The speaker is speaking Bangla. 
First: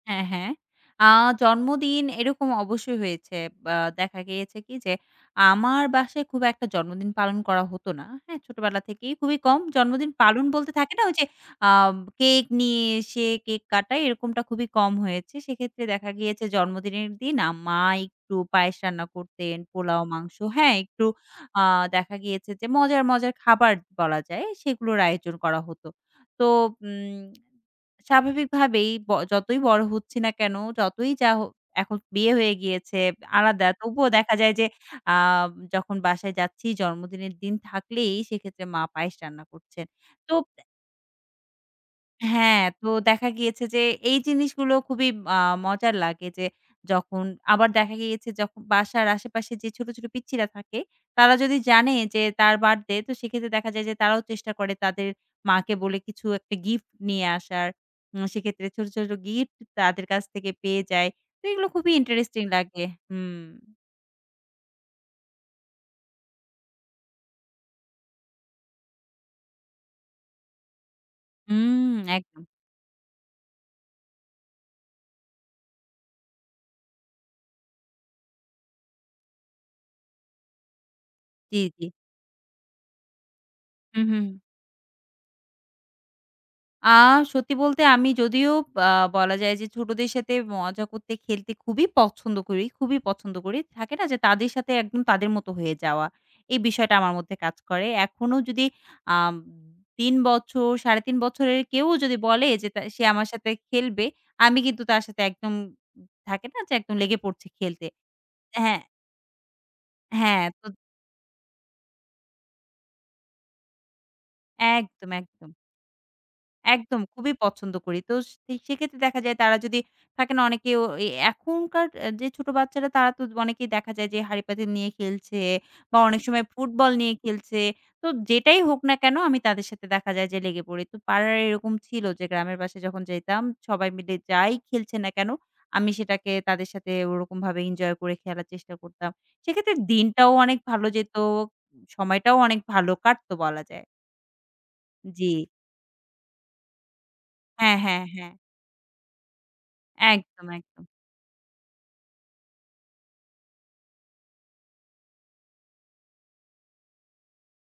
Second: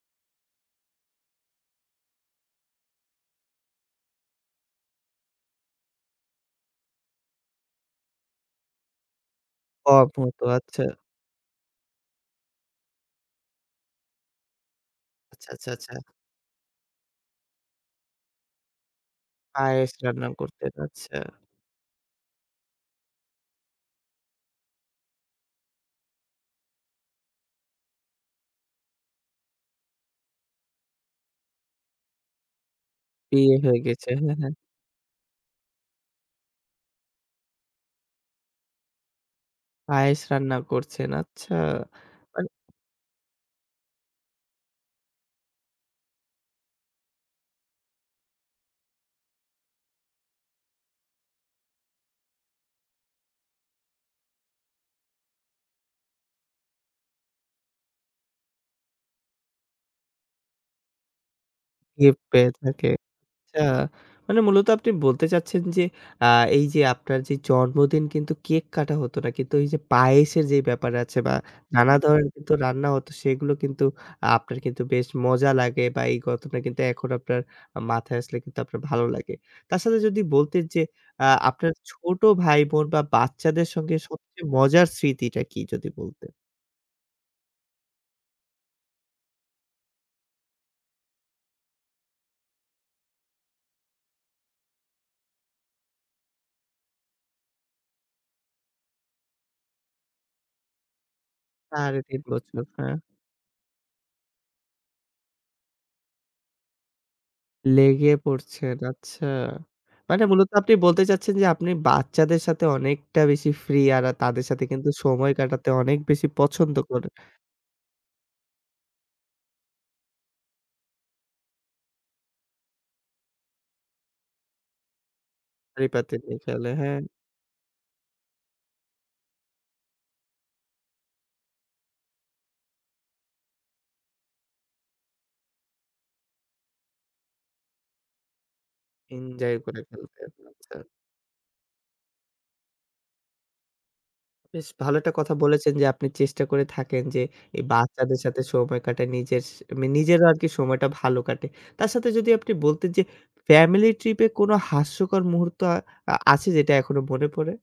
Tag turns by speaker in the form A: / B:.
A: হ্যাঁ, হ্যাঁ। আ জন্মদিন এরকম অবশ্যই হয়েছে অ্যা দেখা গিয়েছে কি যে আমার বাসায় খুব একটা জন্মদিন পালন করা হতো না, হ্যাঁ? ছোটোবেলা থেকেই খুবই কম জন্মদিন পালন
B: [unintelligible]
A: বলতে
B: আচ্ছা।
A: থাকে না ওই যে আ কেক নিয়ে এসে কেক কাটায় এরকমটা খুবই কম হয়েছে
B: আচ্ছা, আচ্ছা,
A: সেক্ষেত্রে
B: আচ্ছা।
A: দেখা গিয়েছে জন্মদিনের দিন আ মা একটু পায়েস রান্না করতেন,
B: পায়েস
A: পোলাও
B: রান্না
A: মাংস
B: করতেন
A: হ্যাঁ, একটু
B: আচ্ছা।
A: আ দেখা গিয়েছে যে মজার, মজার খাবার বলা যায় সেগুলোর আয়োজন করা হতো। তো উম স্বাভাবিকভাবেই ব যতই বড়ো হচ্ছি না কেন যতই যা এখন বিয়ে হয়ে গিয়েছে
B: বিয়ে
A: আলাদা
B: হয়ে
A: তবুও
B: গেছে। হ্যাঁ,
A: দেখা
B: হ্যাঁ।
A: যায় যে আ যখন বাসায় যাচ্ছি জন্মদিনের দিন থাকলেই সেক্ষেত্রে মা পায়েস রান্না করছেন
B: পায়েস
A: তো
B: রান্না
A: এ
B: করছেন। আচ্ছা।
A: হ্যাঁ, তো দেখা গিয়েছে যে এই জিনিসগুলো খুবই আ মজার লাগে যে যখন আবার দেখা গিয়েছে যখন বাসার আশেপাশে যে ছোটো, ছোটো পিচ্ছিরা থাকে তারা যদি জানে যে তার বার্থডে তো সেক্ষেত্রে দেখা যায় যে তারাও চেষ্টা করে তাদের মাকে বলে কিছু একটা গিফট নিয়ে আসার। উম সেক্ষেত্রে ছোটো, ছোটো গিফট তাদের কাছ থেকে পেয়ে যায় তো এগুলো খুবই
B: গিফট
A: ইন্টারেস্টিং
B: পেয়ে
A: লাগে।
B: থাকে।
A: হুম।
B: আচ্ছা, মানে মূলত আপনি বলতে চাচ্ছেন যে আ এই যে আপনার যে জন্মদিন কিন্তু কেক কাটা হতো না। কিন্তু এই যে পায়েসের যে ব্যাপার আছে বা
A: হুম,
B: নানা ধরনের
A: একদম।
B: রান্না হত সেগুলো কিন্তু আপনার কিন্তু বেশ মজা লাগে বা এই কথাটা কিন্তু এখনও আপনার মাথায় আসলে কিন্তু আপনার ভালো লাগে। তার সাথে যদি বলতেন যে আ
A: জ্বি
B: আপনার
A: জ্বি।
B: ছোট ভাই বোন বা বাচ্চাদের সঙ্গে
A: হুম, হু।
B: সবচেয়ে মজার স্মৃতিটা কি যদি বলতেন?
A: আ সত্যি বলতে আমি যদিও আ বলা যায় যে ছোটোদের সাথে মজা করতে, খেলতে খুবই পছন্দ করি, খুবই পছন্দ করি। থাকে না যে তাদের সাথে একদম তাদের মতো হয়ে যাওয়া? এই বিষয়টা আমার মধ্যে কাজ করে। এখনও যদি আ ৩ বছর, ৩.৫ বছরের কেউ
B: সাড়ে
A: যদি
B: তিন
A: বলে
B: বছর,
A: যে
B: হ্যাঁ।
A: সে আমার সাথে খেলবে আমি কিন্তু তার সাথে একদম থাকে না? যে একদম লেগে পড়ছি খেলতে,
B: লেগে পড়ছেন
A: হ্যাঁ।
B: আচ্ছা। মানে
A: হ্যাঁ।
B: মূলত
A: তো
B: আপনি বলতে চাচ্ছেন যে আপনি বাচ্চাদের সাথে অনেকটা বেশি ফ্রি আর তাদের সাথে
A: একদম
B: সময়
A: একদম।
B: কাটাতে অনেক বেশি পছন্দ
A: একদম
B: করেন।
A: খুবই পছন্দ করি তো স সেক্ষেত্রে দেখা যায় তারা যদি, থাকে না? অনেকেও এ এখনকার এ যে ছোটো বাচ্চারা তারা তো অনেকেই দেখা যায় যে হাড়িপাতিল নিয়ে খেলছে বা
B: হাঁড়ি-পাতিল
A: অনেক
B: নিয়ে
A: সময়
B: খেলে,
A: ফুটবল
B: হ্যাঁ।
A: নিয়ে খেলছে তো যেটাই হোক না কেন আমি তাদের সাথে দেখা যায় যে লেগে পড়ি। তো পাড়ার এরকম ছিল যে গ্রামের পাশে যখন যাইতাম সবাই মিলে যাই খেলছে না কেন আমি সেটাকে তাদের সাথে ওরকমভাবে এনজয় করে খেলার চেষ্টা করতাম
B: ইনজয়
A: সেক্ষেত্রে
B: করে খেলতেন।
A: দিনটাও অনেক
B: আচ্ছা।
A: ভালো যেত সময়টাও অনেক ভালো কাটতো বলা যায়।
B: বেশ ভালো একটা
A: জি।
B: কথা বলেছেন যে আপনি চেষ্টা করে থাকেন যে এই
A: হ্যাঁ, হ্যাঁ,
B: বাচ্চাদের
A: হ্যাঁ।
B: সাথে সময় কাটে নিজের নিজেরও
A: একদম,
B: আরকি
A: একদম।
B: সময়টা ভালো কাটে। তার সাথে যদি আপনি বলতেন যে ফ্যামিলি ট্রিপ এ কোন হাস্যকর মুহূর্ত আ আছে যেটা এখনো মনে পড়ে?